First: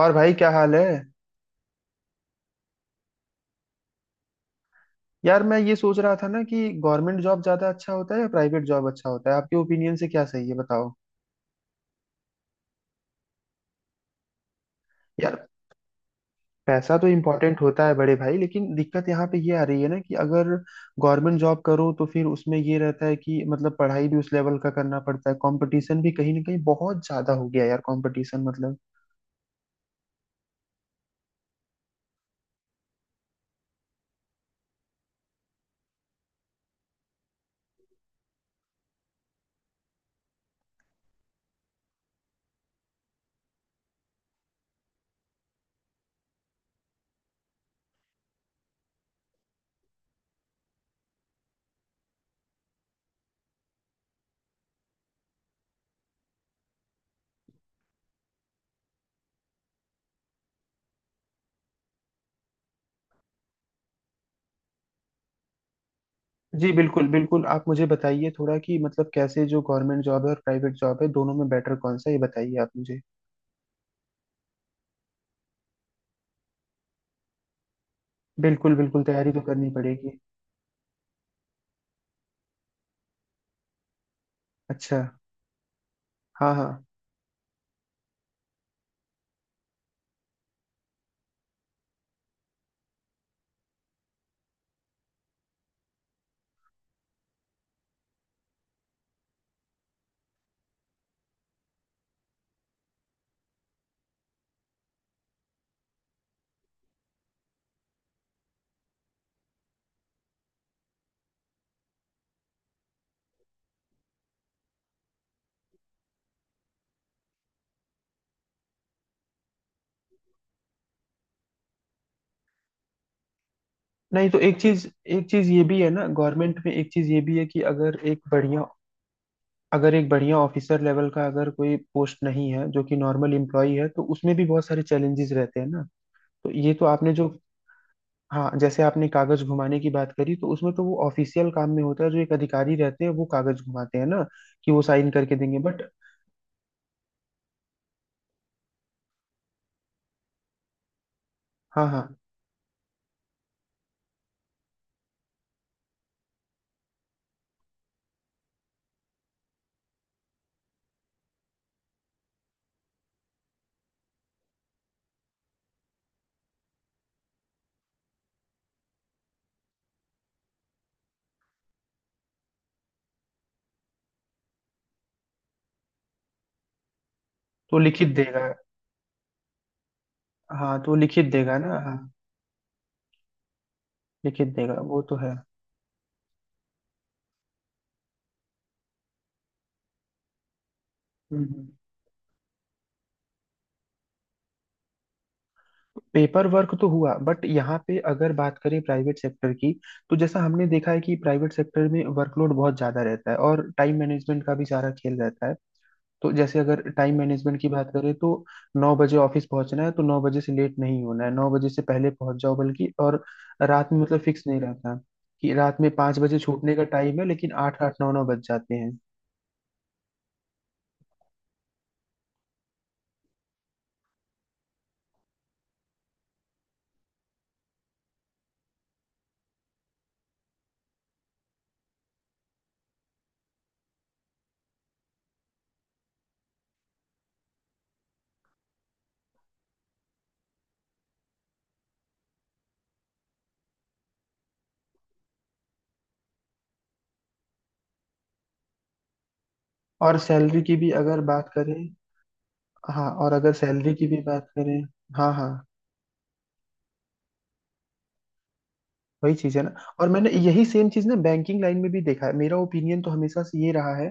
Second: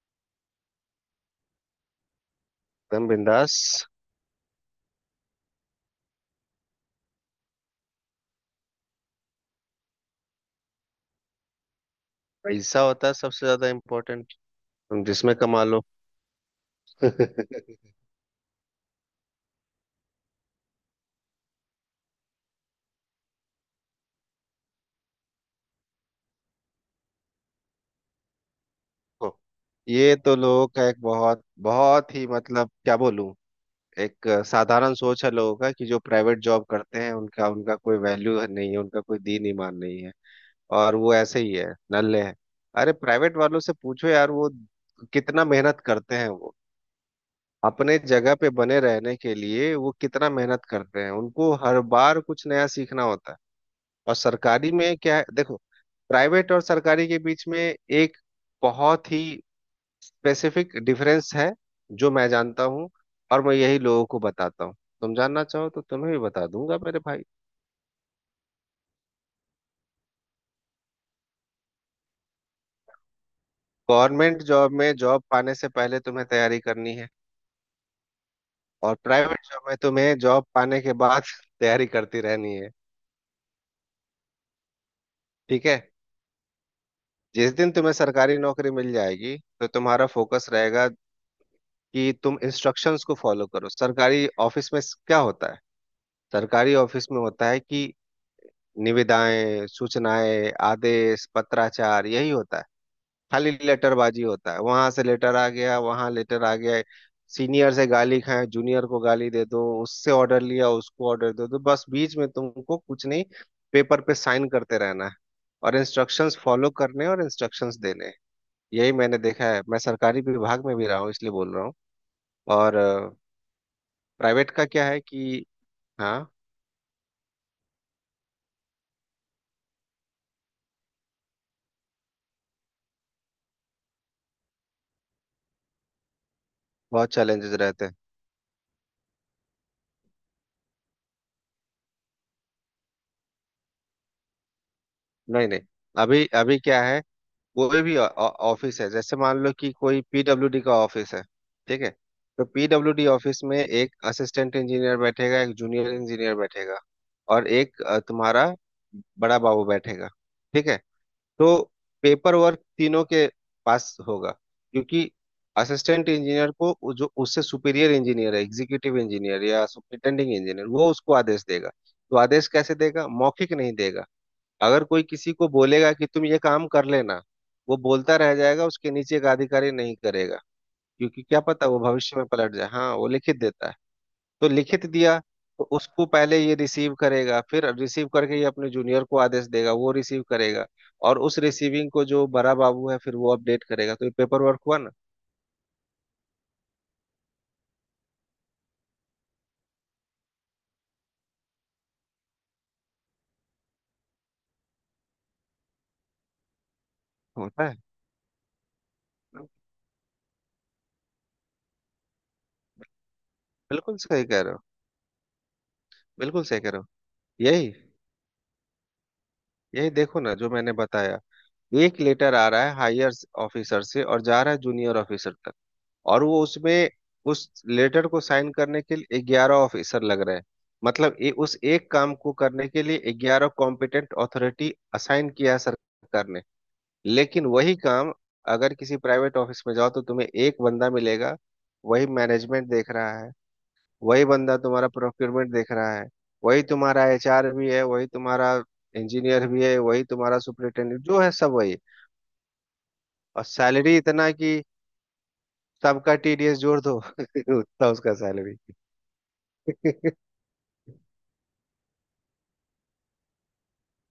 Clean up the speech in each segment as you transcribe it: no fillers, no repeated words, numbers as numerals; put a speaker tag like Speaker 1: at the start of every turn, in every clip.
Speaker 1: और भाई क्या हाल है।
Speaker 2: एकदम बिंदास।
Speaker 1: यार मैं ये सोच रहा था ना कि गवर्नमेंट जॉब ज्यादा अच्छा होता है या प्राइवेट जॉब अच्छा होता है, आपके ओपिनियन से क्या सही है बताओ।
Speaker 2: पैसा होता है सबसे ज्यादा इम्पोर्टेंट। तुम जिसमें
Speaker 1: यार
Speaker 2: कमा लो।
Speaker 1: पैसा तो इम्पोर्टेंट
Speaker 2: देखो,
Speaker 1: होता है बड़े भाई, लेकिन दिक्कत यहाँ पे ये आ रही है ना कि अगर गवर्नमेंट जॉब करो तो फिर उसमें ये रहता है कि मतलब पढ़ाई भी उस लेवल का करना पड़ता है, कंपटीशन भी कहीं ना कहीं बहुत ज्यादा हो गया यार, कंपटीशन मतलब।
Speaker 2: ये तो लोगों का एक बहुत बहुत ही क्या बोलूं, एक साधारण सोच है लोगों का कि जो प्राइवेट जॉब करते हैं उनका उनका कोई वैल्यू नहीं है, उनका कोई दीन ईमान नहीं है और वो ऐसे ही है, नल्ले हैं। अरे प्राइवेट वालों से पूछो यार, वो कितना मेहनत करते हैं, वो अपने जगह पे बने रहने के लिए वो कितना मेहनत करते हैं, उनको हर बार कुछ नया सीखना होता है। और सरकारी में क्या है, देखो, प्राइवेट और सरकारी के बीच में एक बहुत ही स्पेसिफिक डिफरेंस है जो मैं जानता हूँ और मैं यही लोगों को बताता हूँ। तुम जानना चाहो तो तुम्हें भी बता
Speaker 1: जी
Speaker 2: दूंगा मेरे
Speaker 1: बिल्कुल
Speaker 2: भाई।
Speaker 1: बिल्कुल, आप मुझे बताइए थोड़ा कि मतलब कैसे जो गवर्नमेंट जॉब है और प्राइवेट जॉब है दोनों में बेटर कौन सा है, ये बताइए आप मुझे।
Speaker 2: गवर्नमेंट जॉब में जॉब पाने से पहले तुम्हें तैयारी करनी है,
Speaker 1: बिल्कुल
Speaker 2: और
Speaker 1: बिल्कुल, तैयारी
Speaker 2: प्राइवेट
Speaker 1: तो
Speaker 2: जॉब
Speaker 1: करनी
Speaker 2: में
Speaker 1: पड़ेगी।
Speaker 2: तुम्हें जॉब पाने के बाद तैयारी करती रहनी है।
Speaker 1: अच्छा।
Speaker 2: ठीक है।
Speaker 1: हाँ हाँ।
Speaker 2: जिस दिन तुम्हें सरकारी नौकरी मिल जाएगी तो तुम्हारा फोकस रहेगा कि तुम इंस्ट्रक्शंस को फॉलो करो। सरकारी ऑफिस में क्या होता है? सरकारी ऑफिस में होता है कि निविदाएं, सूचनाएं, आदेश, पत्राचार, यही होता है। खाली लेटरबाजी होता है। वहां से लेटर आ गया, वहां लेटर आ गया। सीनियर से गाली खाए, जूनियर को गाली दे दो, उससे ऑर्डर लिया, उसको ऑर्डर दे दो, बस बीच में तुमको कुछ नहीं। पेपर पे साइन करते रहना है और इंस्ट्रक्शंस फॉलो करने और इंस्ट्रक्शंस देने हैं। यही मैंने देखा है, मैं सरकारी विभाग में भी रहा हूँ इसलिए बोल रहा हूँ। और
Speaker 1: नहीं तो
Speaker 2: प्राइवेट का क्या है
Speaker 1: एक
Speaker 2: कि
Speaker 1: चीज ये भी है ना,
Speaker 2: हाँ,
Speaker 1: गवर्नमेंट में एक चीज ये भी है कि अगर एक बढ़िया ऑफिसर लेवल का अगर कोई पोस्ट नहीं है जो कि नॉर्मल एम्प्लॉई है, तो उसमें भी बहुत सारे चैलेंजेस रहते हैं ना। तो ये तो
Speaker 2: बहुत
Speaker 1: आपने जो,
Speaker 2: चैलेंजेस रहते हैं।
Speaker 1: हाँ जैसे आपने कागज घुमाने की बात करी, तो उसमें तो वो ऑफिशियल काम में होता है, जो एक अधिकारी रहते हैं वो कागज घुमाते हैं ना कि वो साइन करके
Speaker 2: नहीं
Speaker 1: देंगे,
Speaker 2: नहीं
Speaker 1: बट
Speaker 2: अभी अभी क्या है, कोई भी ऑफिस है, जैसे मान लो कि कोई पीडब्ल्यूडी का ऑफिस है। ठीक
Speaker 1: हाँ
Speaker 2: है।
Speaker 1: हाँ।
Speaker 2: तो पीडब्ल्यूडी ऑफिस में एक असिस्टेंट इंजीनियर बैठेगा, एक जूनियर इंजीनियर बैठेगा और एक तुम्हारा बड़ा बाबू बैठेगा। ठीक है। तो पेपर वर्क तीनों के पास होगा, क्योंकि असिस्टेंट इंजीनियर को वो जो उससे सुपीरियर इंजीनियर है, एग्जीक्यूटिव इंजीनियर या सुपरिटेंडिंग इंजीनियर, वो उसको आदेश देगा। तो आदेश कैसे देगा? मौखिक नहीं देगा। अगर कोई किसी को बोलेगा कि तुम ये काम कर लेना, वो
Speaker 1: तो लिखित
Speaker 2: बोलता रह
Speaker 1: देगा
Speaker 2: जाएगा, उसके नीचे का अधिकारी नहीं करेगा,
Speaker 1: हाँ तो
Speaker 2: क्योंकि
Speaker 1: लिखित
Speaker 2: क्या
Speaker 1: देगा
Speaker 2: पता
Speaker 1: ना,
Speaker 2: वो
Speaker 1: हाँ।
Speaker 2: भविष्य में पलट जाए। हाँ, वो लिखित देता है।
Speaker 1: लिखित
Speaker 2: तो
Speaker 1: देगा
Speaker 2: लिखित
Speaker 1: वो तो
Speaker 2: दिया
Speaker 1: है।
Speaker 2: तो उसको पहले ये रिसीव करेगा, फिर रिसीव करके ये अपने जूनियर को आदेश देगा, वो रिसीव करेगा, और उस
Speaker 1: हम्म हम्म।
Speaker 2: रिसीविंग को जो बड़ा बाबू है फिर वो अपडेट करेगा। तो ये पेपर वर्क हुआ ना।
Speaker 1: पेपर वर्क तो हुआ, बट यहाँ पे अगर बात करें प्राइवेट सेक्टर की, तो जैसा हमने देखा है कि प्राइवेट सेक्टर में वर्कलोड बहुत ज्यादा रहता है और टाइम मैनेजमेंट का भी सारा खेल रहता है। तो जैसे अगर टाइम मैनेजमेंट
Speaker 2: होता
Speaker 1: की
Speaker 2: है।
Speaker 1: बात करें, तो नौ बजे ऑफिस पहुंचना है तो नौ बजे से लेट नहीं होना है, नौ बजे से पहले पहुंच जाओ बल्कि, और रात
Speaker 2: बिल्कुल
Speaker 1: में मतलब
Speaker 2: सही कह
Speaker 1: फिक्स
Speaker 2: रहे हो।
Speaker 1: नहीं रहता कि रात में पाँच बजे
Speaker 2: बिल्कुल सही कह
Speaker 1: छूटने
Speaker 2: रहे
Speaker 1: का
Speaker 2: हो।
Speaker 1: टाइम है लेकिन
Speaker 2: यही
Speaker 1: आठ आठ नौ नौ बज जाते हैं।
Speaker 2: यही देखो ना, जो मैंने बताया, एक लेटर आ रहा है हायर ऑफिसर से और जा रहा है जूनियर ऑफिसर तक, और वो उसमें उस लेटर को साइन करने के लिए 11 ऑफिसर लग रहे हैं। मतलब ये उस एक काम को करने के लिए ग्यारह कॉम्पिटेंट अथॉरिटी असाइन किया है सरकार ने। लेकिन वही काम अगर किसी प्राइवेट ऑफिस में जाओ तो तुम्हें एक बंदा मिलेगा, वही मैनेजमेंट देख रहा है, वही बंदा तुम्हारा प्रोक्योरमेंट देख रहा है, वही तुम्हारा एचआर भी है, वही तुम्हारा इंजीनियर भी है, वही
Speaker 1: और
Speaker 2: तुम्हारा
Speaker 1: सैलरी की भी
Speaker 2: सुपरिटेंडेंट
Speaker 1: अगर
Speaker 2: जो है,
Speaker 1: बात
Speaker 2: सब
Speaker 1: करें,
Speaker 2: वही।
Speaker 1: हाँ और
Speaker 2: और
Speaker 1: अगर सैलरी
Speaker 2: सैलरी
Speaker 1: की भी
Speaker 2: इतना
Speaker 1: बात
Speaker 2: कि
Speaker 1: करें। हाँ हाँ।
Speaker 2: सबका टीडीएस जोड़ दो उतना उसका सैलरी।
Speaker 1: वही चीज है ना। और मैंने यही सेम चीज ना बैंकिंग लाइन में भी देखा है, मेरा ओपिनियन तो हमेशा से ये रहा है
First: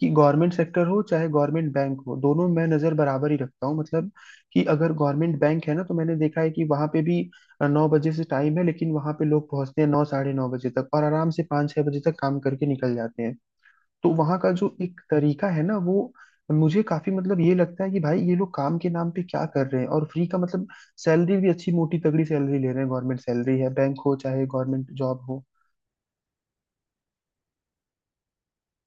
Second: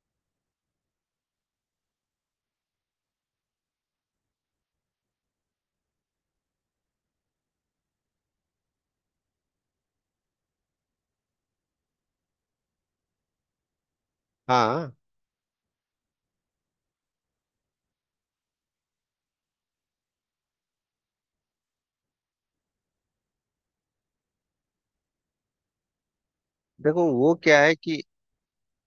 Speaker 1: कि गवर्नमेंट सेक्टर हो चाहे गवर्नमेंट बैंक हो, दोनों मैं नजर बराबर ही रखता हूँ। मतलब कि अगर गवर्नमेंट बैंक है ना तो मैंने देखा है कि वहां पे भी नौ बजे से टाइम है, लेकिन वहां पे लोग पहुंचते हैं नौ साढ़े नौ बजे तक, और आराम से पाँच छह बजे तक काम करके निकल जाते हैं। तो वहां का जो
Speaker 2: हाँ।
Speaker 1: एक तरीका है ना वो मुझे काफी मतलब ये लगता है कि भाई ये लोग काम के नाम पे क्या कर रहे हैं, और फ्री का मतलब सैलरी भी अच्छी, मोटी तगड़ी सैलरी ले रहे हैं, गवर्नमेंट सैलरी है, बैंक हो चाहे गवर्नमेंट जॉब हो।
Speaker 2: देखो, वो क्या है कि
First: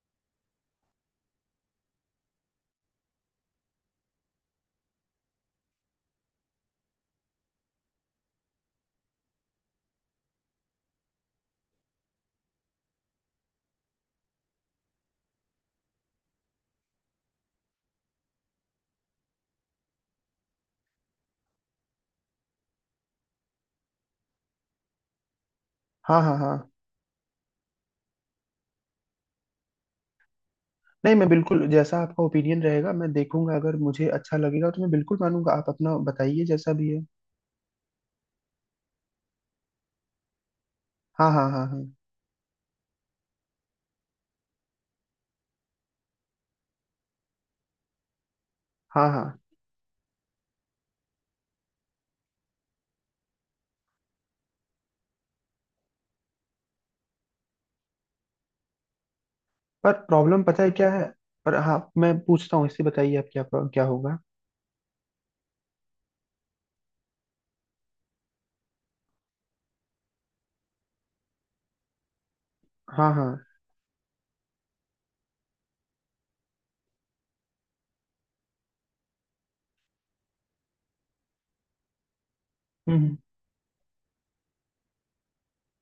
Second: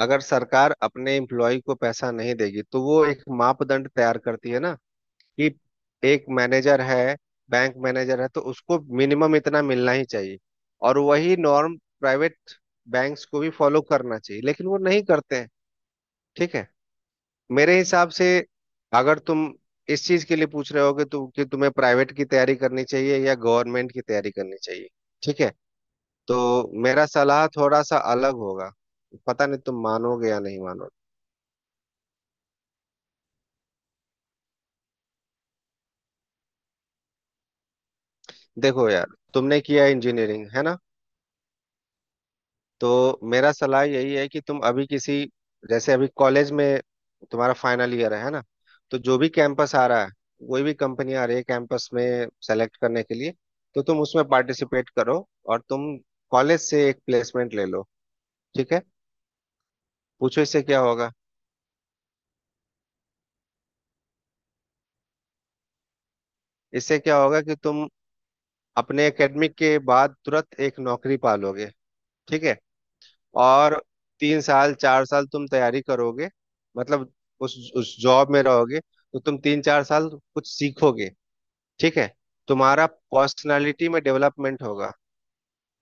Speaker 2: अगर सरकार अपने एम्प्लॉय को पैसा नहीं देगी तो वो एक मापदंड तैयार करती है ना, कि एक मैनेजर है, बैंक मैनेजर है, तो उसको मिनिमम इतना मिलना ही चाहिए। और वही नॉर्म प्राइवेट बैंक्स को भी फॉलो करना चाहिए, लेकिन वो नहीं करते हैं। ठीक है। मेरे हिसाब से, अगर तुम इस चीज के लिए पूछ रहे हो कि, कि तुम्हें प्राइवेट की तैयारी करनी चाहिए या गवर्नमेंट की तैयारी करनी चाहिए, ठीक है,
Speaker 1: हाँ हाँ
Speaker 2: तो
Speaker 1: हाँ।
Speaker 2: मेरा सलाह थोड़ा सा अलग होगा। पता नहीं तुम मानोगे या नहीं मानोगे।
Speaker 1: नहीं मैं बिल्कुल, जैसा आपका ओपिनियन रहेगा मैं देखूंगा, अगर मुझे अच्छा लगेगा तो मैं बिल्कुल मानूंगा, आप अपना बताइए जैसा भी है।
Speaker 2: देखो यार, तुमने किया इंजीनियरिंग है ना,
Speaker 1: हाँ हाँ हाँ हाँ।
Speaker 2: तो मेरा सलाह यही है कि तुम अभी किसी, जैसे अभी कॉलेज में तुम्हारा फाइनल ईयर है ना, तो
Speaker 1: हाँ
Speaker 2: जो
Speaker 1: हाँ।
Speaker 2: भी कैंपस आ रहा है, कोई भी कंपनी आ रही है कैंपस में सेलेक्ट करने के लिए, तो तुम उसमें पार्टिसिपेट करो और तुम कॉलेज से एक प्लेसमेंट ले लो। ठीक है।
Speaker 1: पर
Speaker 2: पूछो
Speaker 1: प्रॉब्लम पता
Speaker 2: इससे
Speaker 1: है
Speaker 2: क्या
Speaker 1: क्या है?
Speaker 2: होगा।
Speaker 1: पर हाँ, मैं पूछता हूँ इससे, बताइए आप क्या, क्या होगा?
Speaker 2: इससे क्या होगा कि तुम अपने एकेडमिक के बाद तुरंत एक नौकरी पा लोगे। ठीक है।
Speaker 1: हाँ हाँ।
Speaker 2: और 3 साल 4 साल तुम तैयारी करोगे, मतलब उस जॉब में रहोगे तो तुम 3 4 साल कुछ सीखोगे। ठीक है। तुम्हारा
Speaker 1: हम्म।
Speaker 2: पर्सनालिटी में डेवलपमेंट होगा,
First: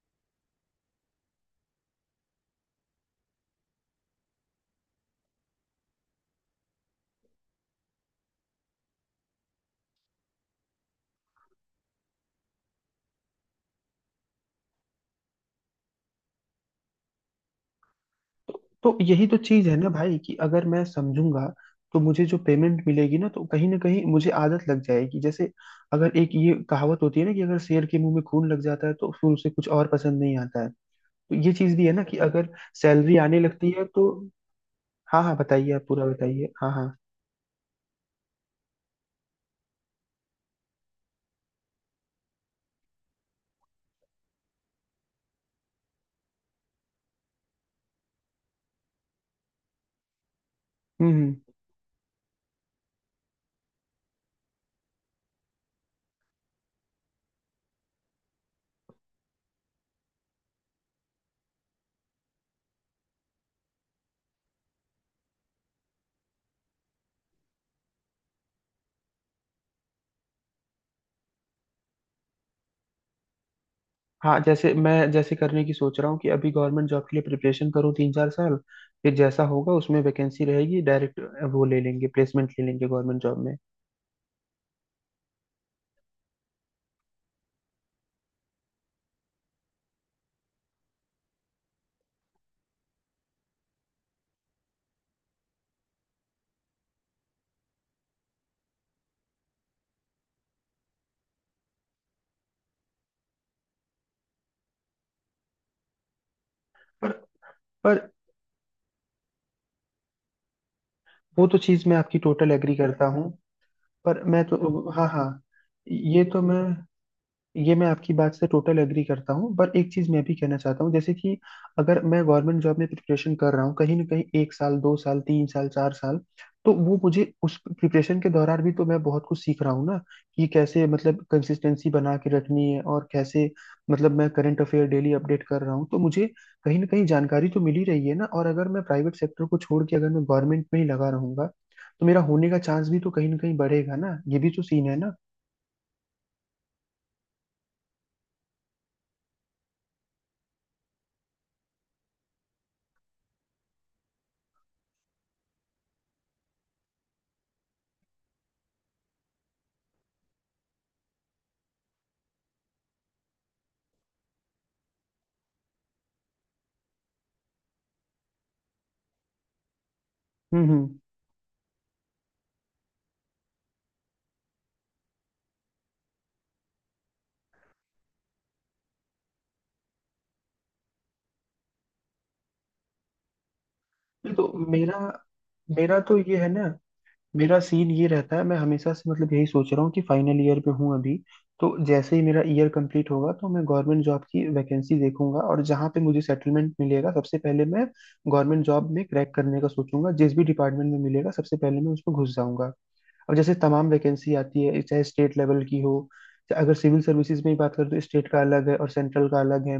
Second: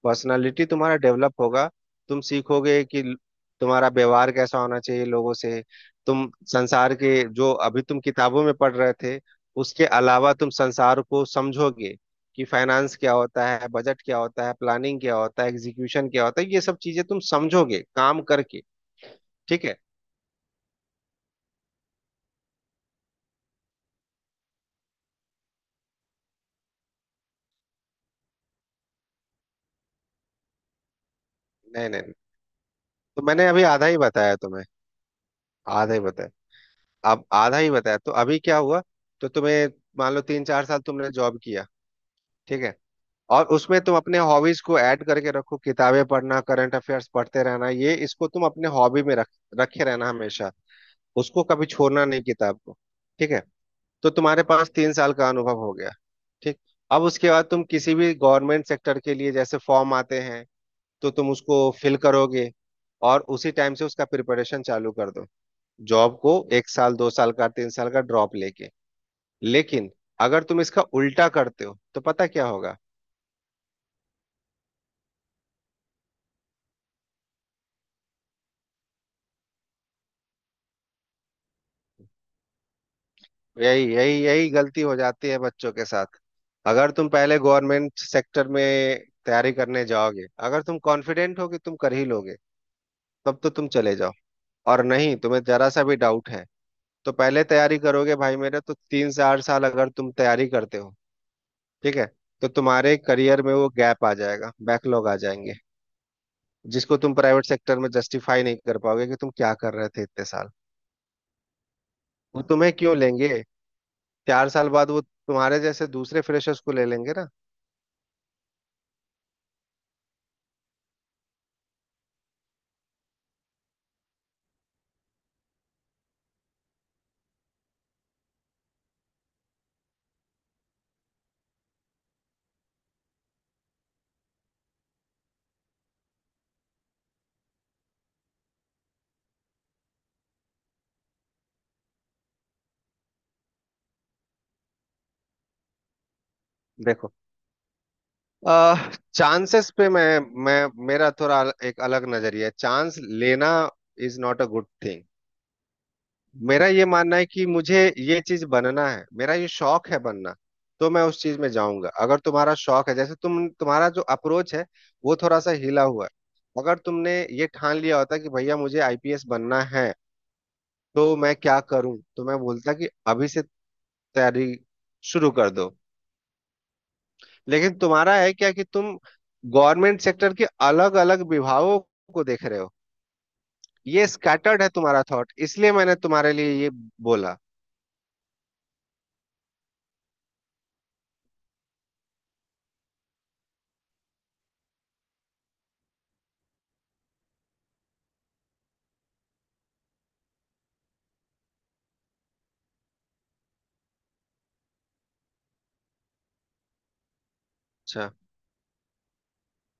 Speaker 2: पर्सनालिटी तुम्हारा डेवलप होगा। तुम सीखोगे कि तुम्हारा व्यवहार कैसा होना चाहिए लोगों से। तुम संसार के, जो अभी तुम किताबों में पढ़ रहे थे उसके अलावा, तुम संसार को समझोगे कि फाइनेंस क्या होता है, बजट क्या होता है, प्लानिंग क्या होता है, एग्जीक्यूशन क्या होता है, ये सब चीजें तुम समझोगे काम करके।
Speaker 1: तो यही तो
Speaker 2: ठीक
Speaker 1: चीज है
Speaker 2: है।
Speaker 1: ना भाई, कि अगर मैं समझूंगा तो मुझे जो पेमेंट मिलेगी ना, तो कहीं ना कहीं मुझे आदत लग जाएगी। जैसे अगर एक ये कहावत होती है ना कि अगर शेर के मुंह में खून लग जाता है तो फिर उसे कुछ और पसंद नहीं आता है, तो ये चीज भी
Speaker 2: नहीं
Speaker 1: है
Speaker 2: नहीं
Speaker 1: ना
Speaker 2: नहीं।
Speaker 1: कि अगर सैलरी
Speaker 2: तो
Speaker 1: आने
Speaker 2: मैंने अभी
Speaker 1: लगती है
Speaker 2: आधा ही
Speaker 1: तो।
Speaker 2: बताया तुम्हें।
Speaker 1: हाँ हाँ, बताइए आप
Speaker 2: आधा ही
Speaker 1: पूरा
Speaker 2: बताया।
Speaker 1: बताइए, हाँ हाँ।
Speaker 2: अब आधा ही बताया तो अभी क्या हुआ, तो तुम्हें, मान लो 3 4 साल तुमने जॉब किया, ठीक है, और उसमें तुम अपने हॉबीज को ऐड करके रखो, किताबें पढ़ना, करंट अफेयर्स पढ़ते रहना, ये इसको तुम अपने हॉबी में रख रखे रहना हमेशा।
Speaker 1: हम्म हम्म
Speaker 2: उसको कभी छोड़ना नहीं, किताब को। ठीक है। तो तुम्हारे पास 3 साल का अनुभव हो गया। ठीक। अब उसके बाद तुम किसी भी गवर्नमेंट सेक्टर के लिए, जैसे फॉर्म आते हैं, तो तुम उसको फिल करोगे और उसी टाइम से उसका प्रिपरेशन चालू कर दो, जॉब को 1 साल 2 साल का 3 साल का ड्रॉप लेके। लेकिन अगर तुम इसका उल्टा करते हो तो पता क्या होगा?
Speaker 1: हाँ जैसे करने की सोच रहा हूँ कि अभी गवर्नमेंट जॉब के लिए प्रिपरेशन करूँ तीन चार साल, फिर जैसा होगा उसमें वैकेंसी रहेगी डायरेक्ट, वो ले लेंगे, प्लेसमेंट ले लेंगे गवर्नमेंट जॉब में।
Speaker 2: यही यही यही गलती हो जाती है बच्चों के साथ। अगर तुम पहले गवर्नमेंट सेक्टर में तैयारी करने जाओगे, अगर तुम कॉन्फिडेंट हो कि तुम कर ही लोगे, तब तो तुम चले जाओ, और नहीं, तुम्हें जरा सा भी डाउट है तो पहले तैयारी करोगे भाई मेरे तो 3 से 8 साल, अगर तुम तैयारी करते हो, ठीक है, तो तुम्हारे करियर में वो गैप आ जाएगा, बैकलॉग आ जाएंगे, जिसको
Speaker 1: पर
Speaker 2: तुम प्राइवेट सेक्टर में
Speaker 1: पर
Speaker 2: जस्टिफाई नहीं कर पाओगे कि तुम क्या कर रहे थे इतने साल।
Speaker 1: वो तो चीज मैं आपकी
Speaker 2: वो
Speaker 1: टोटल
Speaker 2: तुम्हें
Speaker 1: एग्री
Speaker 2: क्यों
Speaker 1: करता
Speaker 2: लेंगे?
Speaker 1: हूँ, पर मैं
Speaker 2: चार साल
Speaker 1: तो,
Speaker 2: बाद वो
Speaker 1: हाँ हाँ।
Speaker 2: तुम्हारे जैसे दूसरे
Speaker 1: ये तो
Speaker 2: फ्रेशर्स
Speaker 1: मैं
Speaker 2: को ले लेंगे ना।
Speaker 1: ये मैं आपकी बात से टोटल एग्री करता हूँ, पर एक चीज मैं भी कहना चाहता हूँ जैसे कि अगर मैं गवर्नमेंट जॉब में प्रिपरेशन कर रहा हूँ कहीं ना कहीं एक साल दो साल तीन साल चार साल, तो वो मुझे उस प्रिपरेशन के दौरान भी तो मैं बहुत कुछ सीख रहा हूँ ना, कि कैसे मतलब कंसिस्टेंसी बना के रखनी है, और कैसे मतलब मैं करंट अफेयर डेली अपडेट कर रहा हूँ तो मुझे कहीं ना कहीं जानकारी तो मिल ही रही है ना। और अगर मैं प्राइवेट सेक्टर को छोड़ के अगर मैं गवर्नमेंट में ही लगा रहूंगा तो मेरा होने का चांस भी तो कहीं ना कहीं बढ़ेगा ना, ये भी तो सीन है ना।
Speaker 2: देखो, चांसेस पे मैं, मेरा थोड़ा एक अलग नजरिया है। चांस लेना is not a good thing. मेरा ये मानना है कि मुझे ये चीज बनना है, मेरा ये शौक है बनना, तो मैं उस चीज में जाऊंगा। अगर तुम्हारा शौक है, जैसे तुम्हारा जो अप्रोच है वो थोड़ा सा हिला हुआ है। अगर तुमने ये ठान लिया होता कि भैया मुझे आईपीएस बनना है,
Speaker 1: हम्म।
Speaker 2: तो मैं क्या करूं, तो मैं बोलता कि अभी से तैयारी शुरू कर दो। लेकिन तुम्हारा है क्या, कि तुम गवर्नमेंट सेक्टर के अलग अलग विभागों को देख रहे हो। ये
Speaker 1: नहीं तो
Speaker 2: स्कैटर्ड है
Speaker 1: मेरा
Speaker 2: तुम्हारा थॉट, इसलिए मैंने
Speaker 1: मेरा तो
Speaker 2: तुम्हारे
Speaker 1: ये है
Speaker 2: लिए
Speaker 1: ना,
Speaker 2: ये बोला।
Speaker 1: मेरा सीन ये रहता है, मैं हमेशा से मतलब यही सोच रहा हूँ कि फाइनल ईयर पे हूँ अभी, तो जैसे ही मेरा ईयर कंप्लीट होगा तो मैं गवर्नमेंट जॉब की वैकेंसी देखूंगा, और जहाँ पे मुझे सेटलमेंट मिलेगा सबसे पहले मैं गवर्नमेंट जॉब में क्रैक करने का सोचूंगा, जिस भी डिपार्टमेंट में मिलेगा सबसे पहले मैं उसमें घुस जाऊंगा। अब जैसे तमाम वैकेंसी आती है, चाहे स्टेट लेवल की हो, चाहे अगर सिविल सर्विसेज में ही बात करें तो
Speaker 2: अच्छा।
Speaker 1: स्टेट का अलग है और सेंट्रल का अलग है,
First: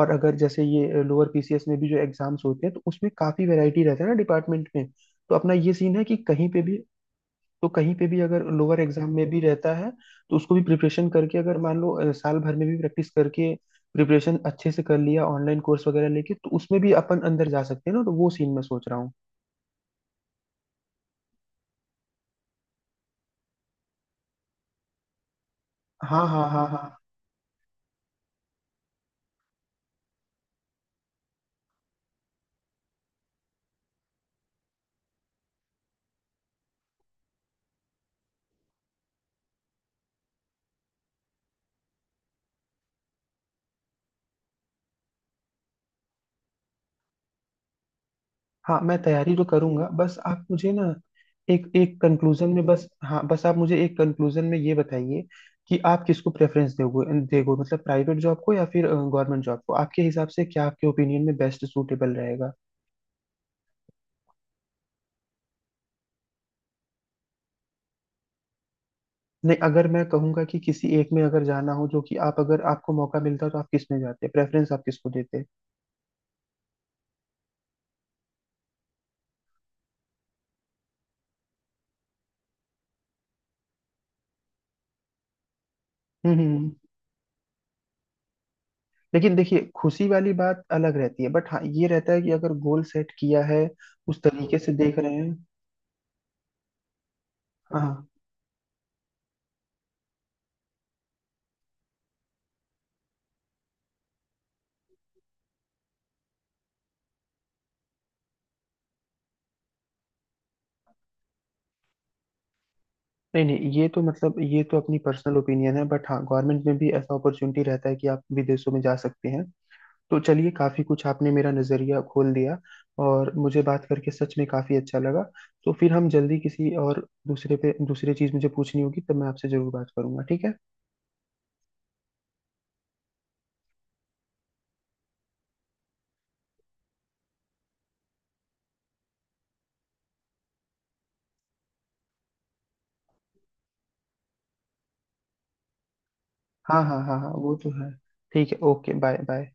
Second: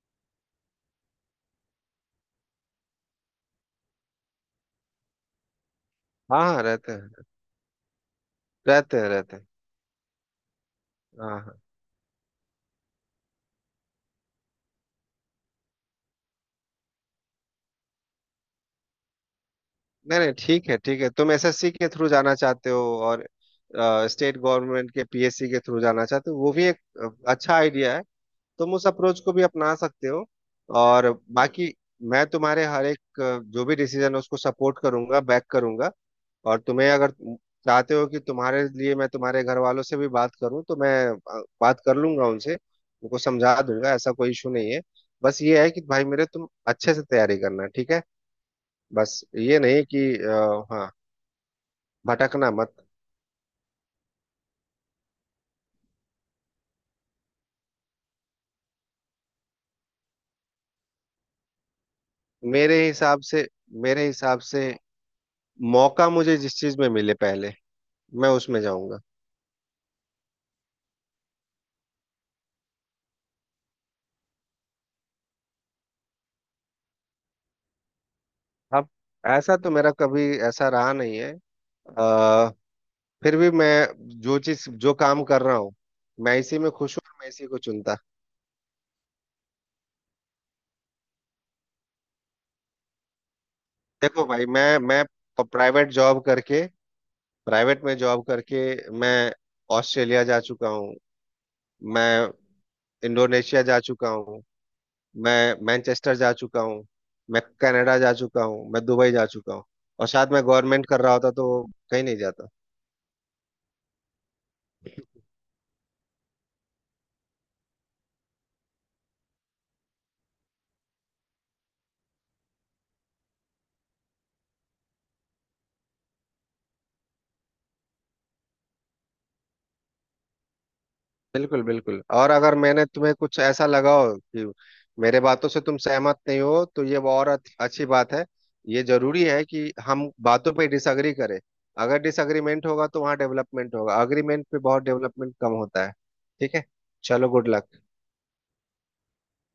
Speaker 1: और अगर जैसे ये लोअर पीसीएस में भी जो एग्जाम्स होते हैं तो उसमें काफी वैरायटी रहता है ना डिपार्टमेंट में। तो अपना ये सीन है कि
Speaker 2: हाँ,
Speaker 1: कहीं पे
Speaker 2: हाँ,
Speaker 1: भी
Speaker 2: रहते हैं।
Speaker 1: अगर लोअर
Speaker 2: रहते हैं
Speaker 1: एग्जाम में
Speaker 2: रहते
Speaker 1: भी
Speaker 2: हैं।
Speaker 1: रहता है तो उसको भी प्रिपरेशन
Speaker 2: हाँ,
Speaker 1: करके, अगर
Speaker 2: हाँ।
Speaker 1: मान लो साल भर में भी प्रैक्टिस करके प्रिपरेशन अच्छे से कर लिया, ऑनलाइन कोर्स वगैरह लेके, तो उसमें भी अपन अंदर जा सकते हैं ना, तो वो सीन मैं सोच रहा हूँ।
Speaker 2: नहीं नहीं, ठीक है ठीक है, तुम एसएससी के थ्रू जाना चाहते हो और स्टेट गवर्नमेंट के पीएससी के थ्रू जाना
Speaker 1: हाँ
Speaker 2: चाहते हो,
Speaker 1: हाँ
Speaker 2: वो भी
Speaker 1: हाँ
Speaker 2: एक
Speaker 1: हाँ।
Speaker 2: अच्छा आइडिया है। तुम उस अप्रोच को भी अपना सकते हो। और बाकी, मैं तुम्हारे हर एक जो भी डिसीजन है उसको सपोर्ट करूंगा, बैक करूंगा। और तुम्हें, अगर चाहते हो कि तुम्हारे लिए मैं तुम्हारे घर वालों से भी बात करूं, तो मैं बात कर लूंगा उनसे, उनको समझा दूंगा, ऐसा कोई इशू नहीं है। बस ये है कि भाई मेरे, तुम अच्छे से तैयारी करना, ठीक है,
Speaker 1: हाँ मैं
Speaker 2: बस
Speaker 1: तैयारी तो
Speaker 2: ये नहीं
Speaker 1: करूंगा,
Speaker 2: कि
Speaker 1: बस आप मुझे ना
Speaker 2: हाँ,
Speaker 1: एक, एक कंक्लूजन
Speaker 2: भटकना
Speaker 1: में
Speaker 2: मत।
Speaker 1: बस हाँ बस आप मुझे एक कंक्लूजन में ये बताइए कि आप किसको प्रेफरेंस दोगे, देगो मतलब, प्राइवेट जॉब को या फिर गवर्नमेंट जॉब को? आपके हिसाब से क्या, आपके ओपिनियन में बेस्ट सूटेबल रहेगा?
Speaker 2: मेरे हिसाब से, मेरे हिसाब से, मौका मुझे जिस चीज में मिले पहले, मैं उसमें जाऊंगा।
Speaker 1: नहीं अगर मैं कहूंगा कि किसी एक में अगर जाना हो, जो कि आप अगर आपको मौका मिलता तो आप किस में जाते, प्रेफरेंस आप किसको देते?
Speaker 2: अब ऐसा तो मेरा कभी ऐसा रहा नहीं है। अ, फिर भी मैं, जो चीज, जो काम कर रहा हूँ, मैं इसी
Speaker 1: हम्म।
Speaker 2: में खुश हूँ और मैं इसी को चुनता।
Speaker 1: लेकिन देखिए खुशी वाली बात अलग रहती है, बट हाँ ये रहता है कि अगर गोल सेट किया है उस
Speaker 2: देखो भाई,
Speaker 1: तरीके से
Speaker 2: मैं
Speaker 1: देख
Speaker 2: मैं
Speaker 1: रहे हैं।
Speaker 2: प्राइवेट जॉब करके प्राइवेट में
Speaker 1: हाँ।
Speaker 2: जॉब करके मैं ऑस्ट्रेलिया जा चुका हूँ, मैं इंडोनेशिया जा चुका हूँ, मैं मैनचेस्टर जा चुका हूँ, मैं कनाडा जा चुका हूँ, मैं दुबई जा चुका हूँ। और साथ में गवर्नमेंट कर रहा होता तो कहीं नहीं जाता।
Speaker 1: नहीं नहीं, ये तो मतलब ये तो अपनी पर्सनल ओपिनियन है, बट हाँ गवर्नमेंट में भी ऐसा अपॉर्चुनिटी रहता है कि आप विदेशों में जा सकते हैं। तो चलिए, काफी कुछ आपने मेरा नजरिया खोल दिया, और मुझे बात करके सच में काफी अच्छा लगा। तो फिर हम जल्दी किसी और दूसरे पे, दूसरी चीज मुझे पूछनी होगी तब मैं आपसे जरूर बात करूंगा, ठीक है।
Speaker 2: बिल्कुल बिल्कुल। और अगर मैंने, तुम्हें कुछ ऐसा लगा हो कि मेरे बातों से तुम सहमत नहीं हो, तो ये और अच्छी बात है। ये जरूरी है कि हम बातों पे डिसअग्री करें। अगर डिसअग्रीमेंट होगा तो वहाँ डेवलपमेंट होगा, अग्रीमेंट पे बहुत डेवलपमेंट कम होता है। ठीक है।
Speaker 1: हाँ हाँ हाँ
Speaker 2: चलो,
Speaker 1: हाँ,
Speaker 2: गुड
Speaker 1: वो तो
Speaker 2: लक।
Speaker 1: है। ठीक है, ओके, बाय बाय।